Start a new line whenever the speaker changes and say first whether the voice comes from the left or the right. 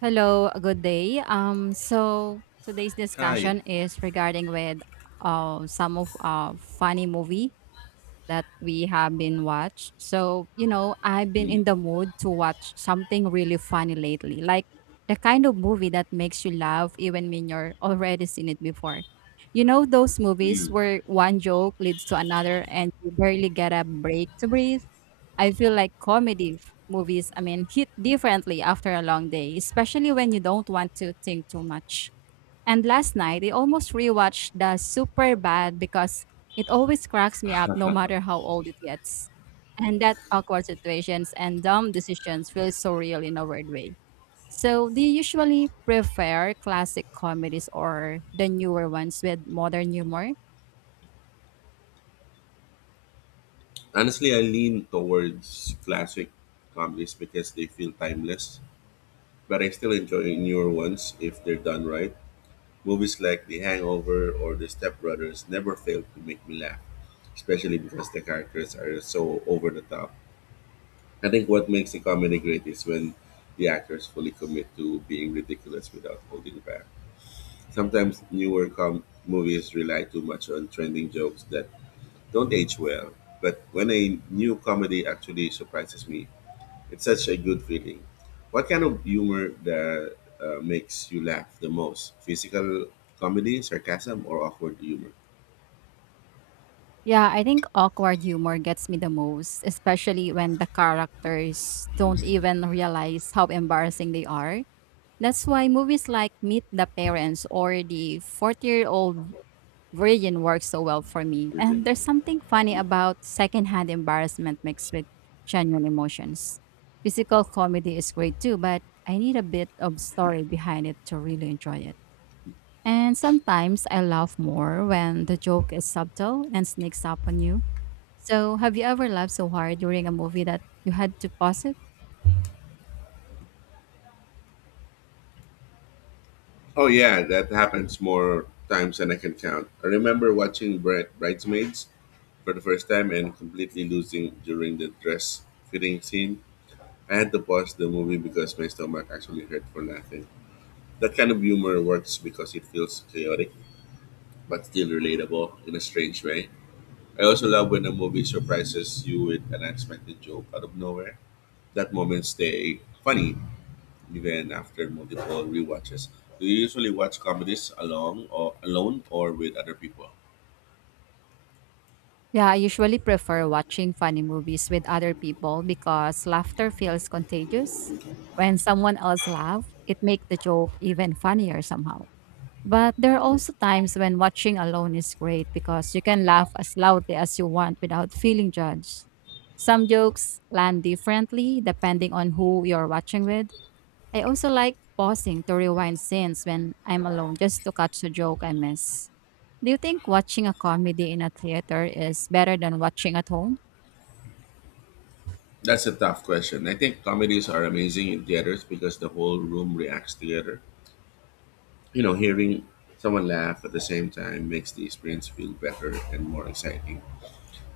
right: Hello, good day. So today's
left: Hi.
right: discussion is regarding with some of funny movie that we have been watched. So, I've been
left: Mm,
right: in the mood to watch something really funny lately, like the kind of movie that makes you laugh even when you're already seen it before. You know those movies
left: mm.
right: where one joke leads to another and you barely get a break to breathe? I feel like comedy movies, I mean, hit differently after a long day, especially when you don't want to think too much. And last night, I almost rewatched the Super Bad because it always cracks me up no matter how old it gets. And that awkward situations and dumb decisions feel so real in a weird way. So, do you usually prefer classic comedies or the newer ones with modern humor?
left: Honestly, I lean towards classic comedies because they feel timeless, but I still enjoy newer ones if they're done right. Movies like The Hangover or The Step Brothers never fail to make me laugh, especially because the characters are so over the top. I think what makes a comedy great is when the actors fully commit to being ridiculous without holding back. Sometimes movies rely too much on trending jokes that don't age well, but when a new comedy actually surprises me, it's such a good feeling. What kind of humor that makes you laugh the most? Physical comedy, sarcasm, or awkward humor?
right: Yeah, I think awkward humor gets me the most, especially when the characters don't even realize how embarrassing they are. That's why movies like Meet the Parents or the 40-year-old version works so well for me.
left: Your take.
right: And there's something funny
left: Mm.
right: about secondhand embarrassment mixed with genuine emotions. Physical comedy is great too, but I need a bit of story behind it to really enjoy it. And sometimes I laugh more when the joke is subtle and sneaks up on you. So, have you ever laughed so hard during a movie that you had to pause it?
left: Oh yeah, that happens more times than I can count. I remember watching Bridesmaids for the first time and completely losing during the dress fitting scene. I had to pause the movie because my stomach actually hurt for laughing. That kind of humor works because it feels chaotic but still relatable in a strange way. I also love when a movie surprises you with an unexpected joke out of nowhere. That moment stay funny even after multiple rewatches. Do you usually watch comedies along or alone or with other people?
right: Yeah, I usually prefer watching funny movies with other people because laughter feels contagious. When someone else laughs, it makes the joke even funnier somehow. But there are also times when watching alone is great because you can laugh as loudly as you want without feeling judged. Some jokes land differently depending on who you're watching with. I also like pausing to rewind scenes when I'm alone just to catch a joke I miss. Do you think watching a comedy in a theater is better than watching at home?
left: That's a tough question. I think comedies are amazing in theaters because the whole room reacts together. You know, hearing someone laugh at the same time makes the experience feel better and more exciting.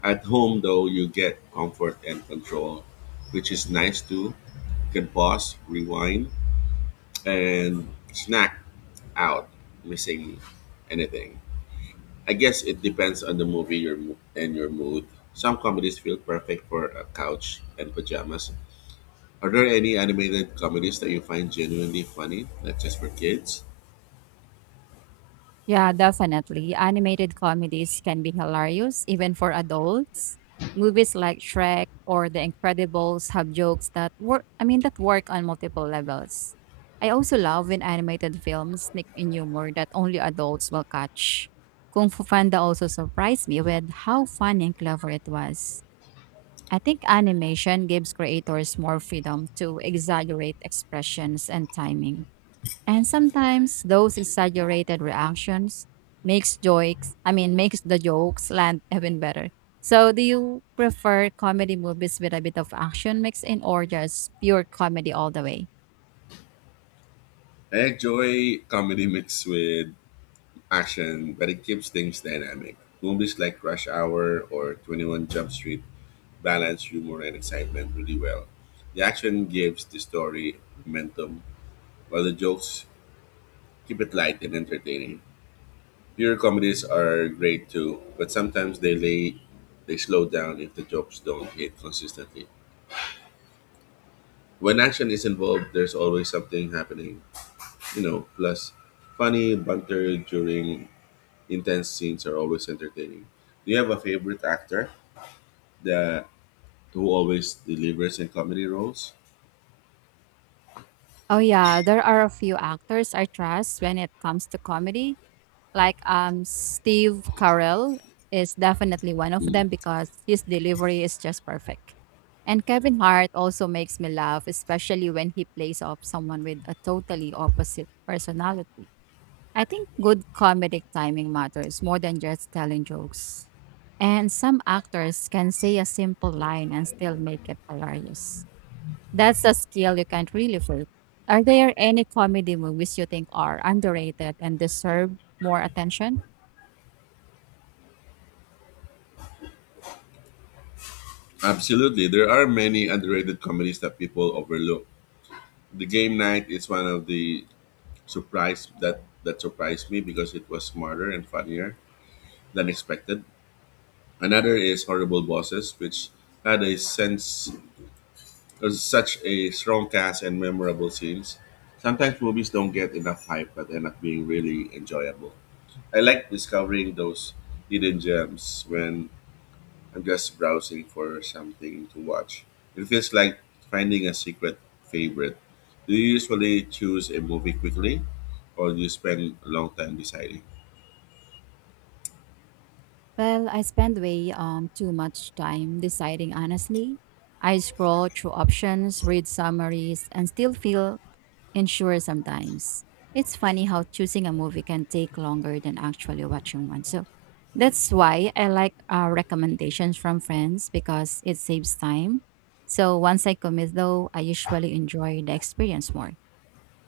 left: At home, though, you get comfort and control, which is nice too. You can pause, rewind, and snack out, missing anything. I guess it depends on the movie and your mood. Some comedies feel perfect for a couch and pajamas. Are there any animated comedies that you find genuinely funny, not just for kids?
right: Yeah, definitely. Animated comedies can be hilarious even for adults. Movies like Shrek or The Incredibles have jokes that work, I mean that work on multiple levels. I also love when animated films sneak in humor that only adults will catch. Kung Fu Panda also surprised me with how funny and clever it was. I think animation gives creators more freedom to exaggerate expressions and timing. And sometimes those exaggerated reactions makes jokes, I mean makes the jokes land even better. So do you prefer comedy movies with a bit of action mixed in or just pure comedy all the way?
left: I enjoy comedy mixed with action, but it keeps things dynamic. Movies like Rush Hour or 21 Jump Street balance humor and excitement really well. The action gives the story momentum, while the jokes keep it light and entertaining. Pure comedies are great too, but sometimes they slow down if the jokes don't hit consistently. When action is involved, there's always something happening, you know. Plus, funny banter during intense scenes are always entertaining. Do you have a favorite actor that who always delivers in comedy roles?
right: Oh yeah, there are a few actors I trust when it comes to comedy. Like, Steve Carell is definitely one of them because his delivery is just perfect. And Kevin Hart also makes me laugh, especially when he plays off someone with a totally opposite personality. I think good comedic timing matters more than just telling jokes. And some actors can say a simple line and still make it hilarious. That's a skill you can't really fake. Are there any comedy movies you think are underrated and deserve more attention?
left: Absolutely. There are many underrated comedies that people overlook. The Game Night is one of the surprise that surprised me because it was smarter and funnier than expected. Another is Horrible Bosses, which had a sense of such a strong cast and memorable scenes. Sometimes movies don't get enough hype but end up being really enjoyable. I like discovering those hidden gems when I'm just browsing for something to watch. It feels like finding a secret favorite. Do you usually choose a movie quickly or do you spend a long time deciding?
right: Well, I spend way too much time deciding, honestly. I scroll through options, read summaries, and still feel unsure sometimes. It's funny how choosing a movie can take longer than actually watching one. So that's why I like recommendations from friends because it saves time. So once I commit, though, I usually enjoy the experience more.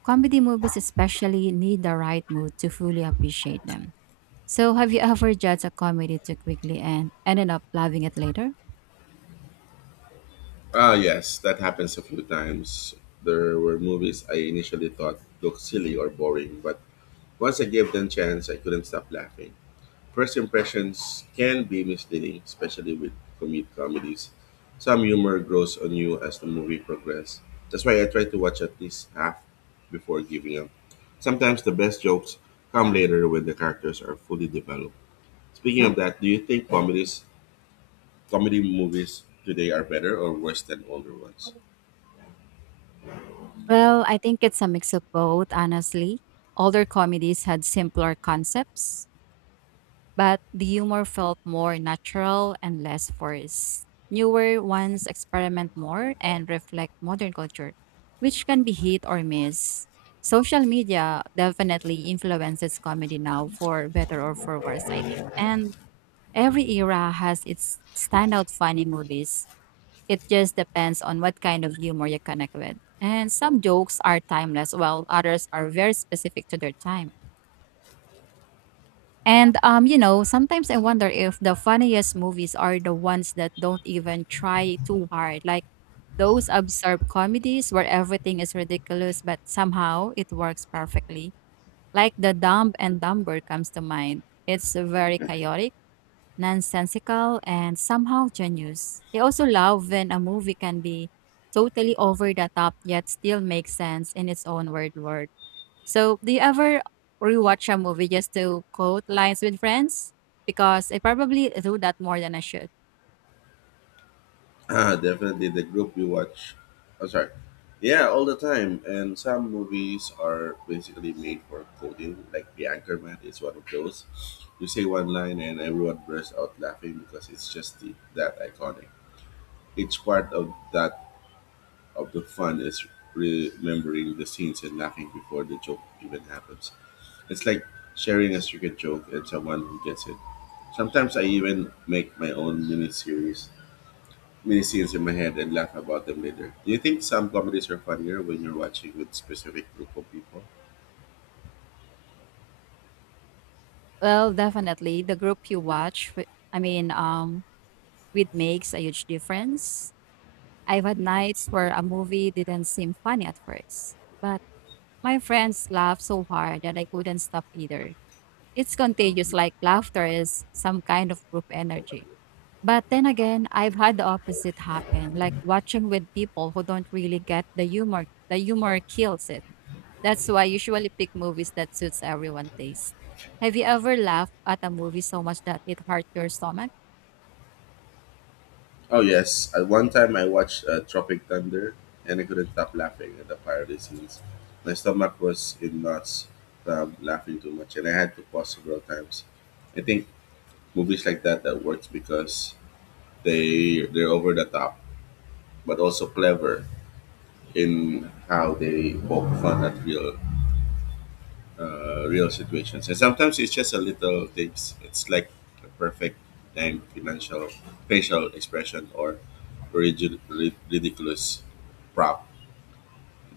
right: Comedy movies, especially, need the right mood to fully appreciate them. So, have you ever judged a comedy too quickly and ended up loving it later?
left: Ah, yes, that happens a few times. There were movies I initially thought looked silly or boring, but once I gave them a chance, I couldn't stop laughing. First impressions can be misleading, especially with comedies. Some humor grows on you as the movie progresses. That's why I try to watch at least half before giving up. Sometimes the best jokes come later when the characters are fully developed. Speaking of that, do you think comedy movies today are better or worse than older ones?
right: Well, I think it's a mix of both, honestly. Older comedies had simpler concepts, but the humor felt more natural and less forced. Newer ones experiment more and reflect modern culture, which can be hit or miss. Social media definitely influences comedy now for better or for worse, I think. And every era has its standout funny movies. It just depends on what kind of humor you connect with. And some jokes are timeless, while others are very specific to their time. Sometimes I wonder if the funniest movies are the ones that don't even try too hard, like those absurd comedies where everything is ridiculous but somehow it works perfectly. Like The Dumb and Dumber comes to mind. It's very chaotic, nonsensical, and somehow genius. I also love when a movie can be totally over the top yet still makes sense in its own weird world. So, do you ever rewatch a movie just to quote lines with friends? Because I probably do that more than I should.
left: Ah, definitely the group we watch. I'm sorry. Yeah, all the time. And some movies are basically made for coding. Like The Anchorman is one of those. You say one line and everyone bursts out laughing because it's just that iconic. Each part of the fun is remembering the scenes and laughing before the joke even happens. It's like sharing a secret joke and someone who gets it. Sometimes I even make my own mini series many scenes in my head and laugh about them later. Do you think some comedies are funnier when you're watching with specific group of people?
right: Well, definitely the group you watch. I mean, it makes a huge difference. I've had nights where a movie didn't seem funny at first, but my friends laughed so hard that I couldn't stop either. It's contagious,
left: Complete
right: like laughter is some kind of group energy.
left: company.
right: But then again, I've had the opposite happen, like watching with people who don't really get the humor. The humor kills it. That's why I usually pick movies that suits everyone's taste. Have you ever laughed at a movie so much that it hurt your stomach?
left: Oh yes, at one time I watched Tropic Thunder and I couldn't stop laughing at the parody scenes. My stomach was in knots from laughing too much, and I had to pause several times. I think movies like that works because they're over the top, but also clever in how they poke fun at real situations. And sometimes it's just a little things. It's like a perfect timed financial facial expression or ridiculous prop.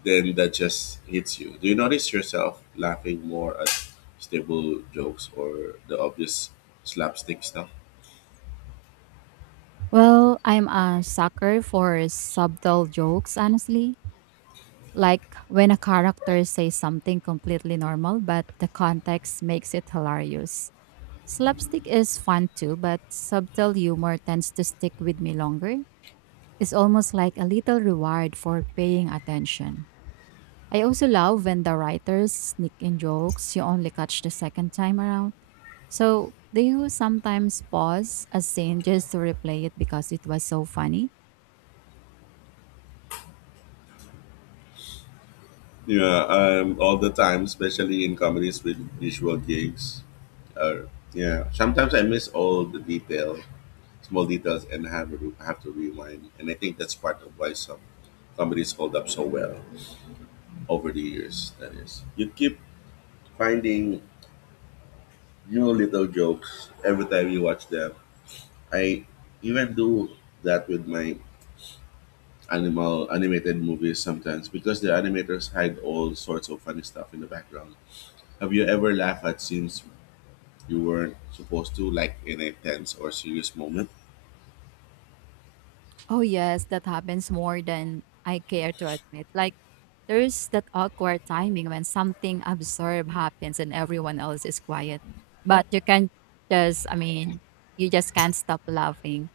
left: Then that just hits you. Do you notice yourself laughing more at stable jokes or the obvious slapstick stuff?
right: Well, I'm a sucker for subtle jokes, honestly. Like when a character says something completely normal, but the context makes it hilarious. Slapstick is fun too, but subtle humor tends to stick with me longer. It's almost like a little reward for paying attention. I also love when the writers sneak in jokes you only catch the second time around. So, do you sometimes pause a scene just to replay it because it was so funny?
left: Yeah, all the time, especially in comedies with visual gigs. Uh, yeah, sometimes I miss all the detail small details and have to rewind. And I think that's part of why some comedies hold up so well over the years. That is, you keep finding new little jokes every time you watch them. I even do that with my animal animated movies sometimes because the animators hide all sorts of funny stuff in the background. Have you ever laughed at scenes you weren't supposed to, like in a tense or serious moment?
right: Oh, yes, that happens more than I care to admit. Like, there's that awkward timing when something absurd happens and everyone else is quiet, but you can't just, I mean, you just can't stop laughing.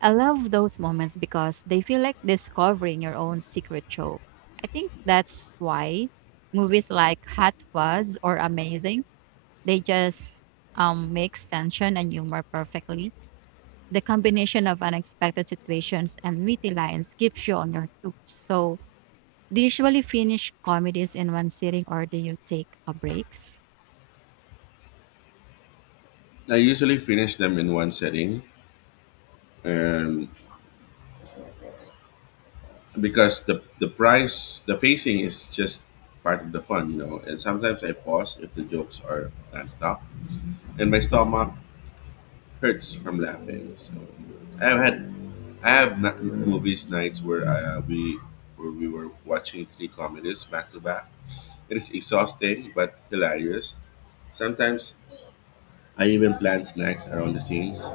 right: I love those moments because they feel like discovering your own secret joke. I think that's why movies like Hot Fuzz or Amazing, they just mix tension and humor perfectly. The combination of unexpected situations and witty lines keeps you on your toes. So do you usually finish comedies in one sitting or do you take a breaks?
left: I usually finish them in one setting and because the pacing is just part of the fun, you know, and sometimes I pause if the jokes are nonstop and my stomach hurts from laughing. So i've had I have not, movies nights where we were watching three comedies back to back. It is exhausting but hilarious. Sometimes I even plan snacks around the scenes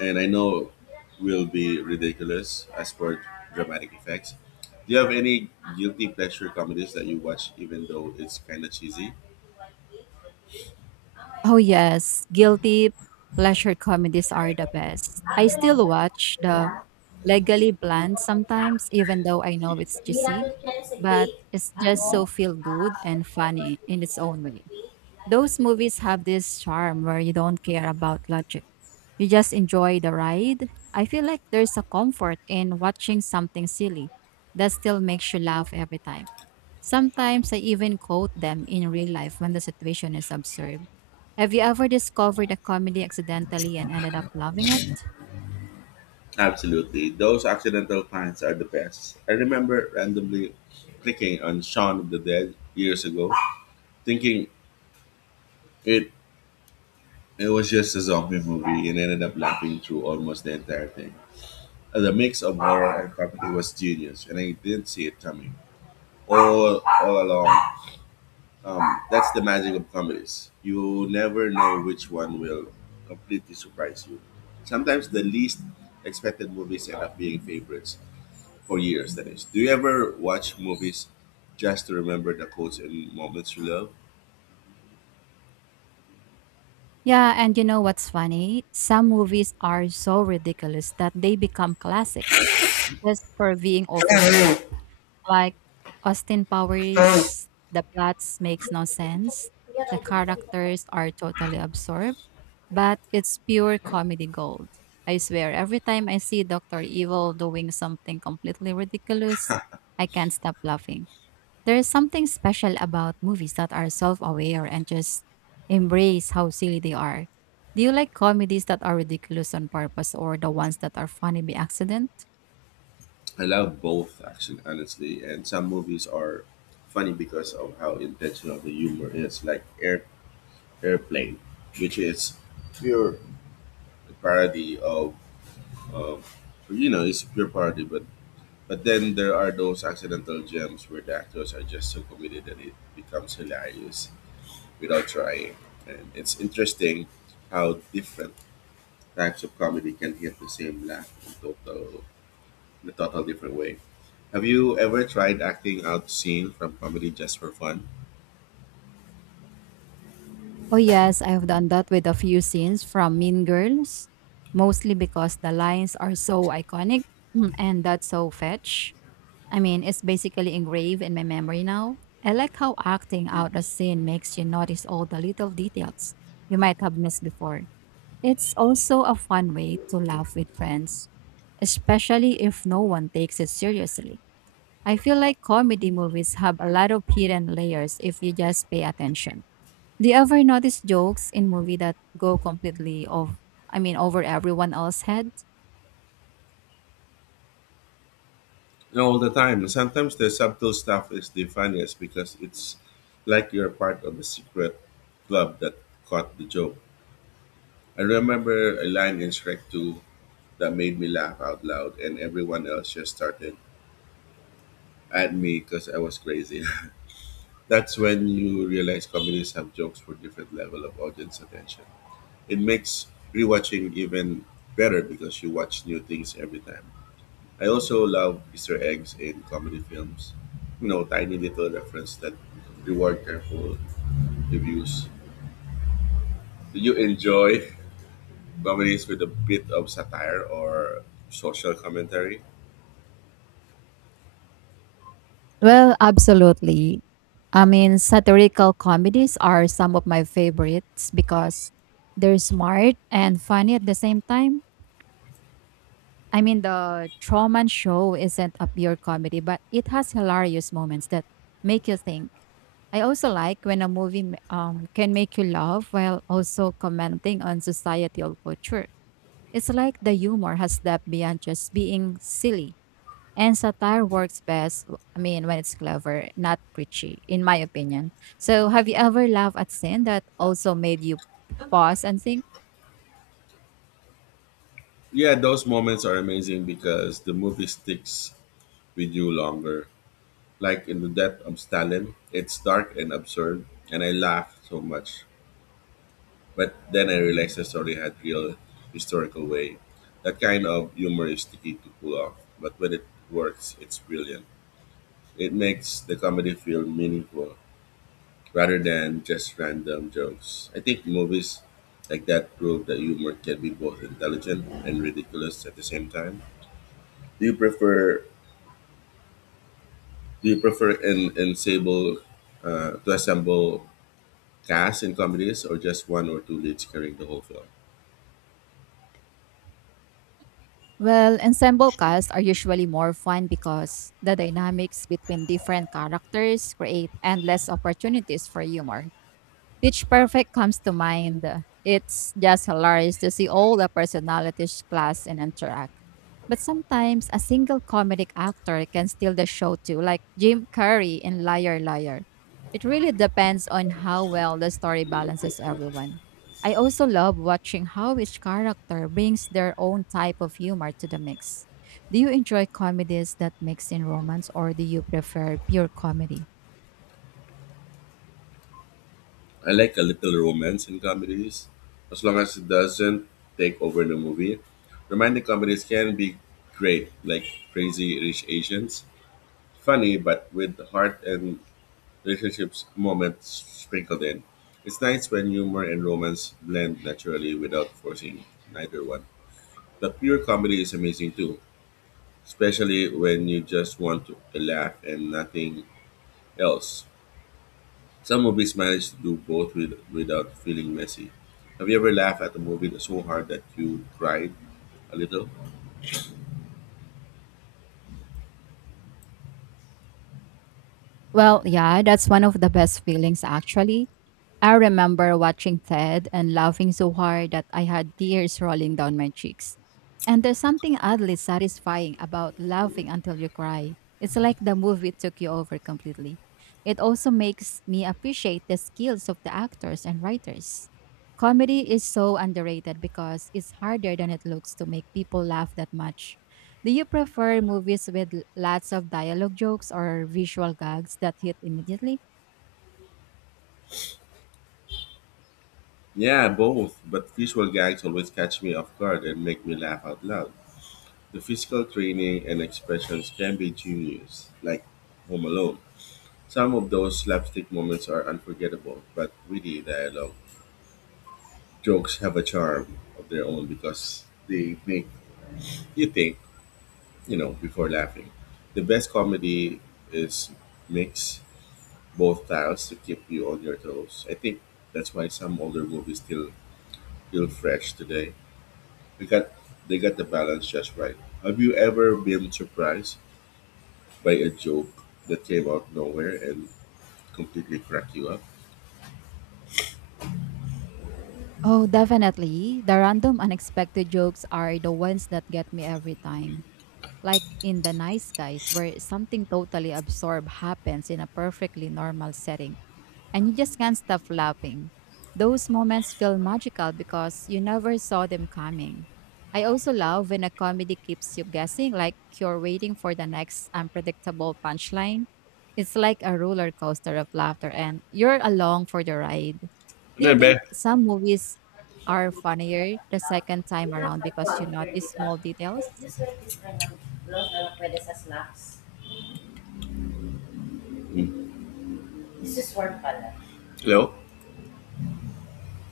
left: and I know will be ridiculous as for dramatic effects. Do you have any guilty pleasure comedies that you watch even though it's kind of cheesy?
right: Oh yes, guilty pleasure comedies are the best. I still watch the Legally Blonde sometimes even though I know it's cheesy, but it's just so feel good and funny in its own way. Those movies have this charm where you don't care about logic. You just enjoy the ride. I feel like there's a comfort in watching something silly that still makes you laugh every time. Sometimes I even quote them in real life when the situation is absurd. Have you ever discovered a comedy accidentally and ended up loving it?
left: Absolutely. Those accidental finds are the best. I remember randomly clicking on Shaun of the Dead years ago, thinking it it was just a zombie movie and ended up laughing through almost the entire thing. The mix of horror and comedy was genius and I didn't see it coming. All along. Um, that's the magic of comedies. You never know which one will completely surprise you. Sometimes the least expected movies end up being favorites for years, that is. Do you ever watch movies just to remember the quotes and moments you love?
right: Yeah, and you know what's funny? Some movies are so ridiculous that they become classics just for being over the top. Like Austin Powers, the plots makes no sense. The characters are totally absurd but it's pure comedy gold. I swear, every time I see Dr. Evil doing something completely ridiculous, I can't stop laughing. There is something special about movies that are self aware and just embrace how silly they are. Do you like comedies that are ridiculous on purpose or the ones that are funny by accident?
left: I love both, actually, honestly. And some movies are funny because of how intentional the humor is, like Airplane, which is pure parody of you know, it's pure parody, but then there are those accidental gems where the actors are just so committed that it becomes hilarious without trying. And it's interesting how different types of comedy can hit the same laugh in a total different way. Have you ever tried acting out scene from comedy just for fun?
right: Oh, yes, I've done that with a few scenes from Mean Girls, mostly because the lines are so iconic. And that's so fetch. I mean, it's basically engraved in my memory now. I like how acting out a scene makes you notice all the little details you might have missed before. It's also a fun way to laugh with friends, especially if no one takes it seriously. I feel like comedy movies have a lot of hidden layers if you just pay attention. Do you ever notice jokes in movie that go completely off, I mean, over everyone else's head?
left: No, all the time. Sometimes the subtle stuff is the funniest because it's like you're part of a secret club that caught the joke. I remember a line in Shrek 2 that made me laugh out loud, and everyone else just started at me because I was crazy. That's when you realize comedies have jokes for different level of audience attention. It makes rewatching even better because you watch new things every time. I also love Easter eggs in comedy films. You know, tiny little reference that reward careful reviews. Do you enjoy comedies with a bit of satire or social commentary?
right: Well, absolutely. I mean, satirical comedies are some of my favorites because they're smart and funny at the same time. I mean, the Truman Show isn't a pure comedy, but it has hilarious moments that make you think. I also like when a movie can make you laugh while also commenting on societal culture. It's like the humor has depth beyond just being silly. And satire works best, I mean, when it's clever, not preachy, in my opinion. So, have you ever laughed at sin that also made you pause and think?
left: Yeah, those moments are amazing because the movie sticks with you longer. Like in The Death of Stalin, it's dark and absurd, and I laughed so much. But then I realized the story had real historical weight. That kind of humor is tricky to pull off, but when it works, it's brilliant. It makes the comedy feel meaningful rather than just random jokes. I think movies like that prove that humor can be both intelligent and ridiculous at the same time. Do you prefer Do you prefer in Sable to assemble cast in comedies or just one or two leads carrying the whole film?
right: Well, ensemble casts are usually more fun because the dynamics between different characters create endless opportunities for humor. Pitch Perfect comes to mind. It's just hilarious to see all the personalities clash and interact. But sometimes a single comedic actor can steal the show too, like Jim Carrey in Liar Liar. It really depends on how well the story balances everyone. I also love watching how each character brings their own type of humor to the mix. Do you enjoy comedies that mix in romance, or do you prefer pure comedy?
left: I like a little romance in comedies, as long as it doesn't take over the movie. Romantic comedies can be great, like Crazy Rich Asians, funny but with heart and relationships moments sprinkled in. It's nice when humor and romance blend naturally without forcing neither one. But pure comedy is amazing too, especially when you just want to laugh and nothing else. Some movies manage to do both without feeling messy. Have you ever laughed at a movie that's so hard that you cried a little?
right: Well, yeah, that's one of the best feelings actually. I remember watching Ted and laughing so hard that I had tears rolling down my cheeks. And there's something oddly satisfying about laughing until you cry. It's like the movie took you over completely. It also makes me appreciate the skills of the actors and writers. Comedy is so underrated because it's harder than it looks to make people laugh that much. Do you prefer movies with lots of dialogue jokes or visual gags that hit immediately?
left: Yeah, both, but visual gags always catch me off guard and make me laugh out loud. The physical training and expressions can be genius, like Home Alone. Some of those slapstick moments are unforgettable, but witty dialogue jokes have a charm of their own because they make you think, you know, before laughing. The best comedy is mix both styles to keep you on your toes. I think that's why some older movies still feel fresh today. They got they got the balance just right. Have you ever been surprised by a joke that came out nowhere and completely cracked you up?
right: Oh, definitely. The random unexpected jokes are the ones that get me every time. Like in The Nice Guys, where something totally absurd happens in a perfectly normal setting, and you just can't stop laughing. Those moments feel magical because you never saw them coming. I also love when a comedy keeps you guessing, like you're waiting for the next unpredictable punchline. It's like a roller coaster of laughter, and you're along for the ride. Do you
left: No, babe.
right: think some movies are funnier the second time around because you notice small details?
left: Mm. Hello?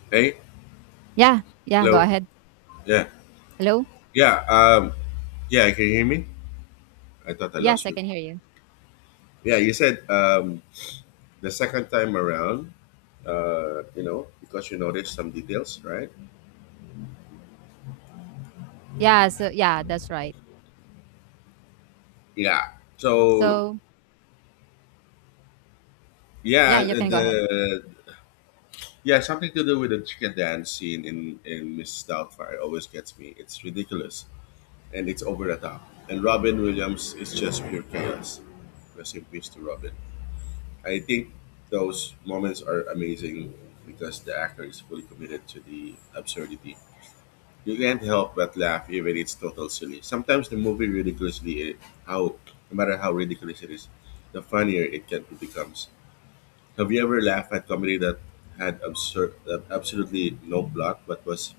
left: Hey?
right: Yeah, yeah, go
left: Hello?
right: ahead.
left: Yeah.
right: Hello?
left: Yeah. Yeah, can you hear me? I thought I
right: Yes,
left: lost
right: I
left: you.
right: can hear you.
left: Yeah, you said the second time around, because you noticed some details, right?
right: Yeah, so yeah, that's right.
left: Yeah. So
right: So, yeah,
left: yeah,
right: you can go ahead.
left: the yeah something to do with the chicken dance scene in Mrs. Doubtfire always gets me. It's ridiculous and it's over the top. And Robin Williams is just pure chaos. Rest in peace to Robin. I think those moments are amazing because the actor is fully committed to the absurdity. You can't help but laugh even it's total silly. Sometimes the movie ridiculously I- How no matter how ridiculous it is, the funnier it becomes. Have you ever laughed at comedy that had absurd that absolutely no plot but was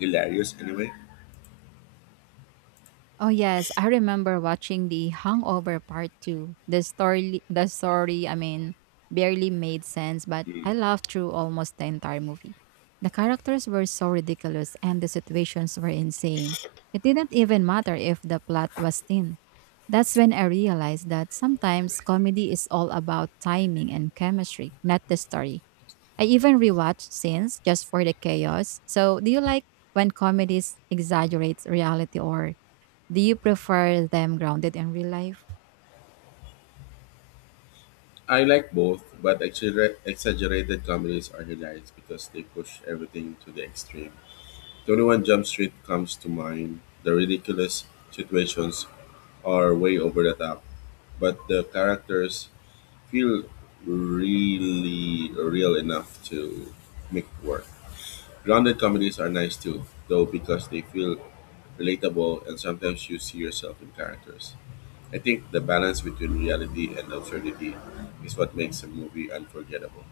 left: hilarious anyway?
right: Oh yes, I remember watching The Hangover Part 2. The story, I mean, barely made sense, but
left: Hmm.
right: I laughed through almost the entire movie. The characters were so ridiculous and the situations were insane. It didn't even matter if the plot was thin. That's when I realized that sometimes comedy is all about timing and chemistry, not the story. I even rewatched scenes just for the chaos. So, do you like when comedies exaggerates reality or do you prefer them grounded in real life?
left: I like both, but exaggerated comedies are hilarious because they push everything to the extreme. 21 Jump Street comes to mind. The ridiculous situations are way over the top, but the characters feel really real enough to make it work. Grounded comedies are nice too, though, because they feel relatable and sometimes you see yourself in characters. I think the balance between reality and absurdity is what makes a movie unforgettable.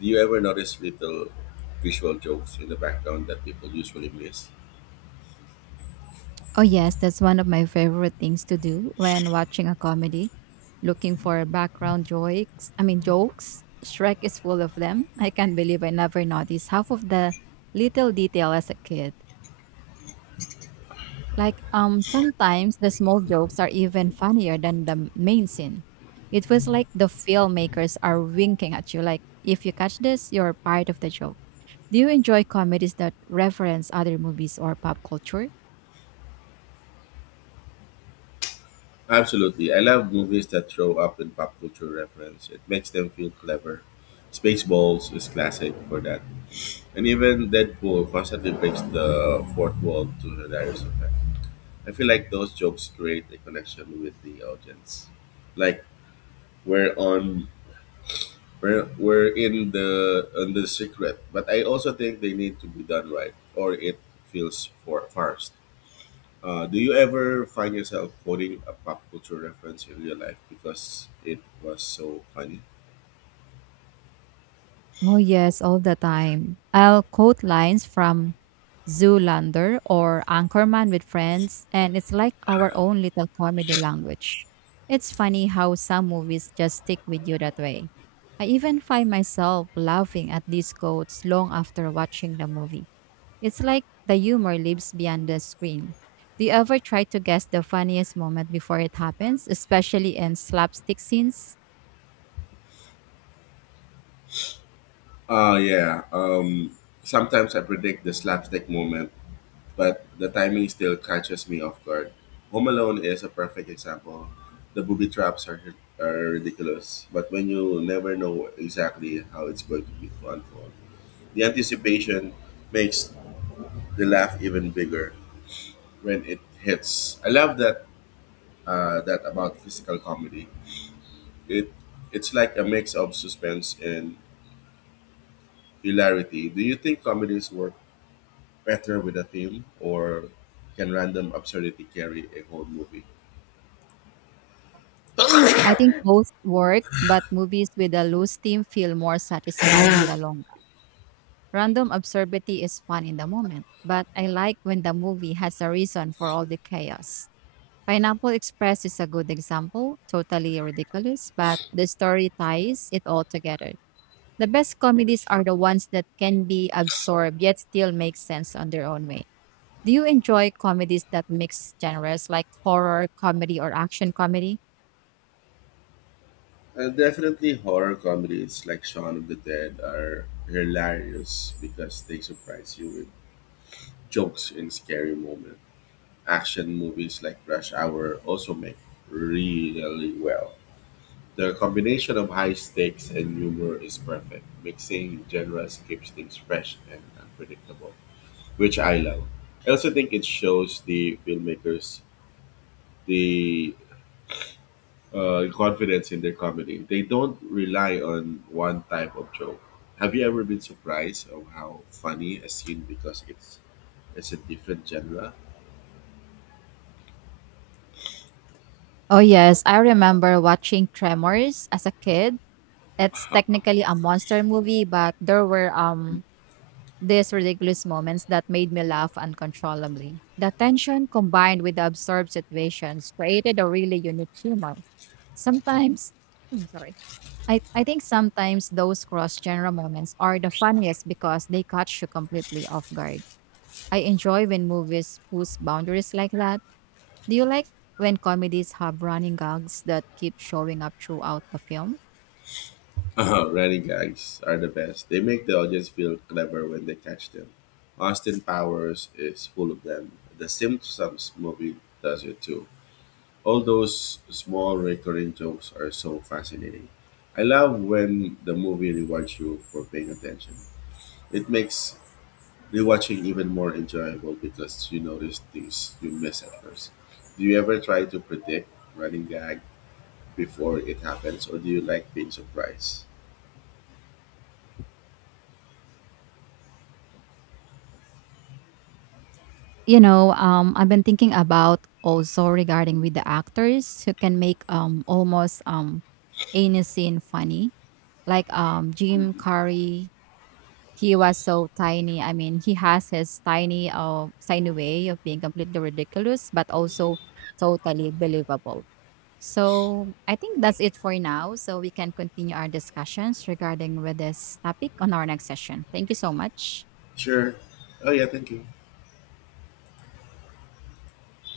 left: Do you ever notice little visual jokes in the background that people usually miss?
right: Oh, yes, that's one of my favorite things to do when watching a comedy. Looking for background jokes, I mean, jokes. Shrek is full of them. I can't believe I never noticed half of the little detail as a kid. Sometimes the small jokes are even funnier than the main scene. It was like the filmmakers are winking at you, like, if you catch this, you're part of the joke. Do you enjoy comedies that reference other movies or pop culture?
left: Absolutely. I love movies that throw up in pop culture reference. It makes them feel clever. Spaceballs is classic for that. And even Deadpool constantly breaks the fourth wall to hilarious effect. I feel like those jokes create a connection with the audience. Like we're on we're, we're in the on the secret. But I also think they need to be done right or it feels for farced. Do you ever find yourself quoting a pop culture reference in real life because it was so funny?
right: Oh, yes, all the time. I'll quote lines from Zoolander or Anchorman with friends, and it's like our own little comedy language. It's funny how some movies just stick with you that way. I even find myself laughing at these quotes long after watching the movie. It's like the humor lives beyond the screen. Do you ever try to guess the funniest moment before it happens, especially in slapstick scenes?
left: Yeah. Sometimes I predict the slapstick moment but the timing still catches me off guard. Home Alone is a perfect example. The booby are ridiculous, but when you never know exactly how it's going to be to unfold, the anticipation makes the laugh even bigger when it hits. I love that that about physical comedy. It it's like a mix of suspense and hilarity. Do you think comedies work better with a theme, or can random absurdity carry a whole movie?
right: I think both work, but movies with a loose theme feel more satisfying in the long run. Random absurdity is fun in the moment, but I like when the movie has a reason for all the chaos. Pineapple Express is a good example, totally ridiculous, but the story ties it all together. The best comedies are the ones that can be absorbed yet still make sense on their own way. Do you enjoy comedies that mix genres like horror, comedy, or action comedy?
left: Definitely horror comedies like Shaun of the Dead are hilarious because they surprise you with jokes in scary moments. Action movies like Rush Hour also make really well. The combination of high stakes and humor is perfect. Mixing genres keeps things fresh and unpredictable, which I love. I also think it shows the filmmakers the confidence in their comedy. They don't rely on one type of joke. Have you ever been surprised of how funny a scene because it's a different genre?
right: Oh, yes. I remember watching Tremors as a kid. It's technically a monster movie, but there were these ridiculous moments that made me laugh uncontrollably. The tension combined with the absurd situations created a really unique humor. Sometimes, I'm sorry. I think sometimes those cross genre moments are the funniest because they catch you completely off guard. I enjoy when movies push boundaries like that. Do you like when comedies have running gags that keep showing up throughout the film?
left: Running gags are the best. They make the audience feel clever when they catch them. Austin Powers is full of them. The Simpsons movie does it too. All those small recurring jokes are so fascinating. I love when the movie rewards you for paying attention. It makes rewatching even more enjoyable because you notice things you miss at first. Do you ever try to predict running gag before it happens or do you like being surprised?
right: I've been thinking about also regarding with the actors who can make almost any scene funny. Like Jim Carrey, he was so tiny. I mean, he has his tiny tiny way of being completely ridiculous, but also totally believable. So I think that's it for now. So we can continue our discussions regarding with this topic on our next session. Thank you so much.
left: Sure. Oh yeah, thank you.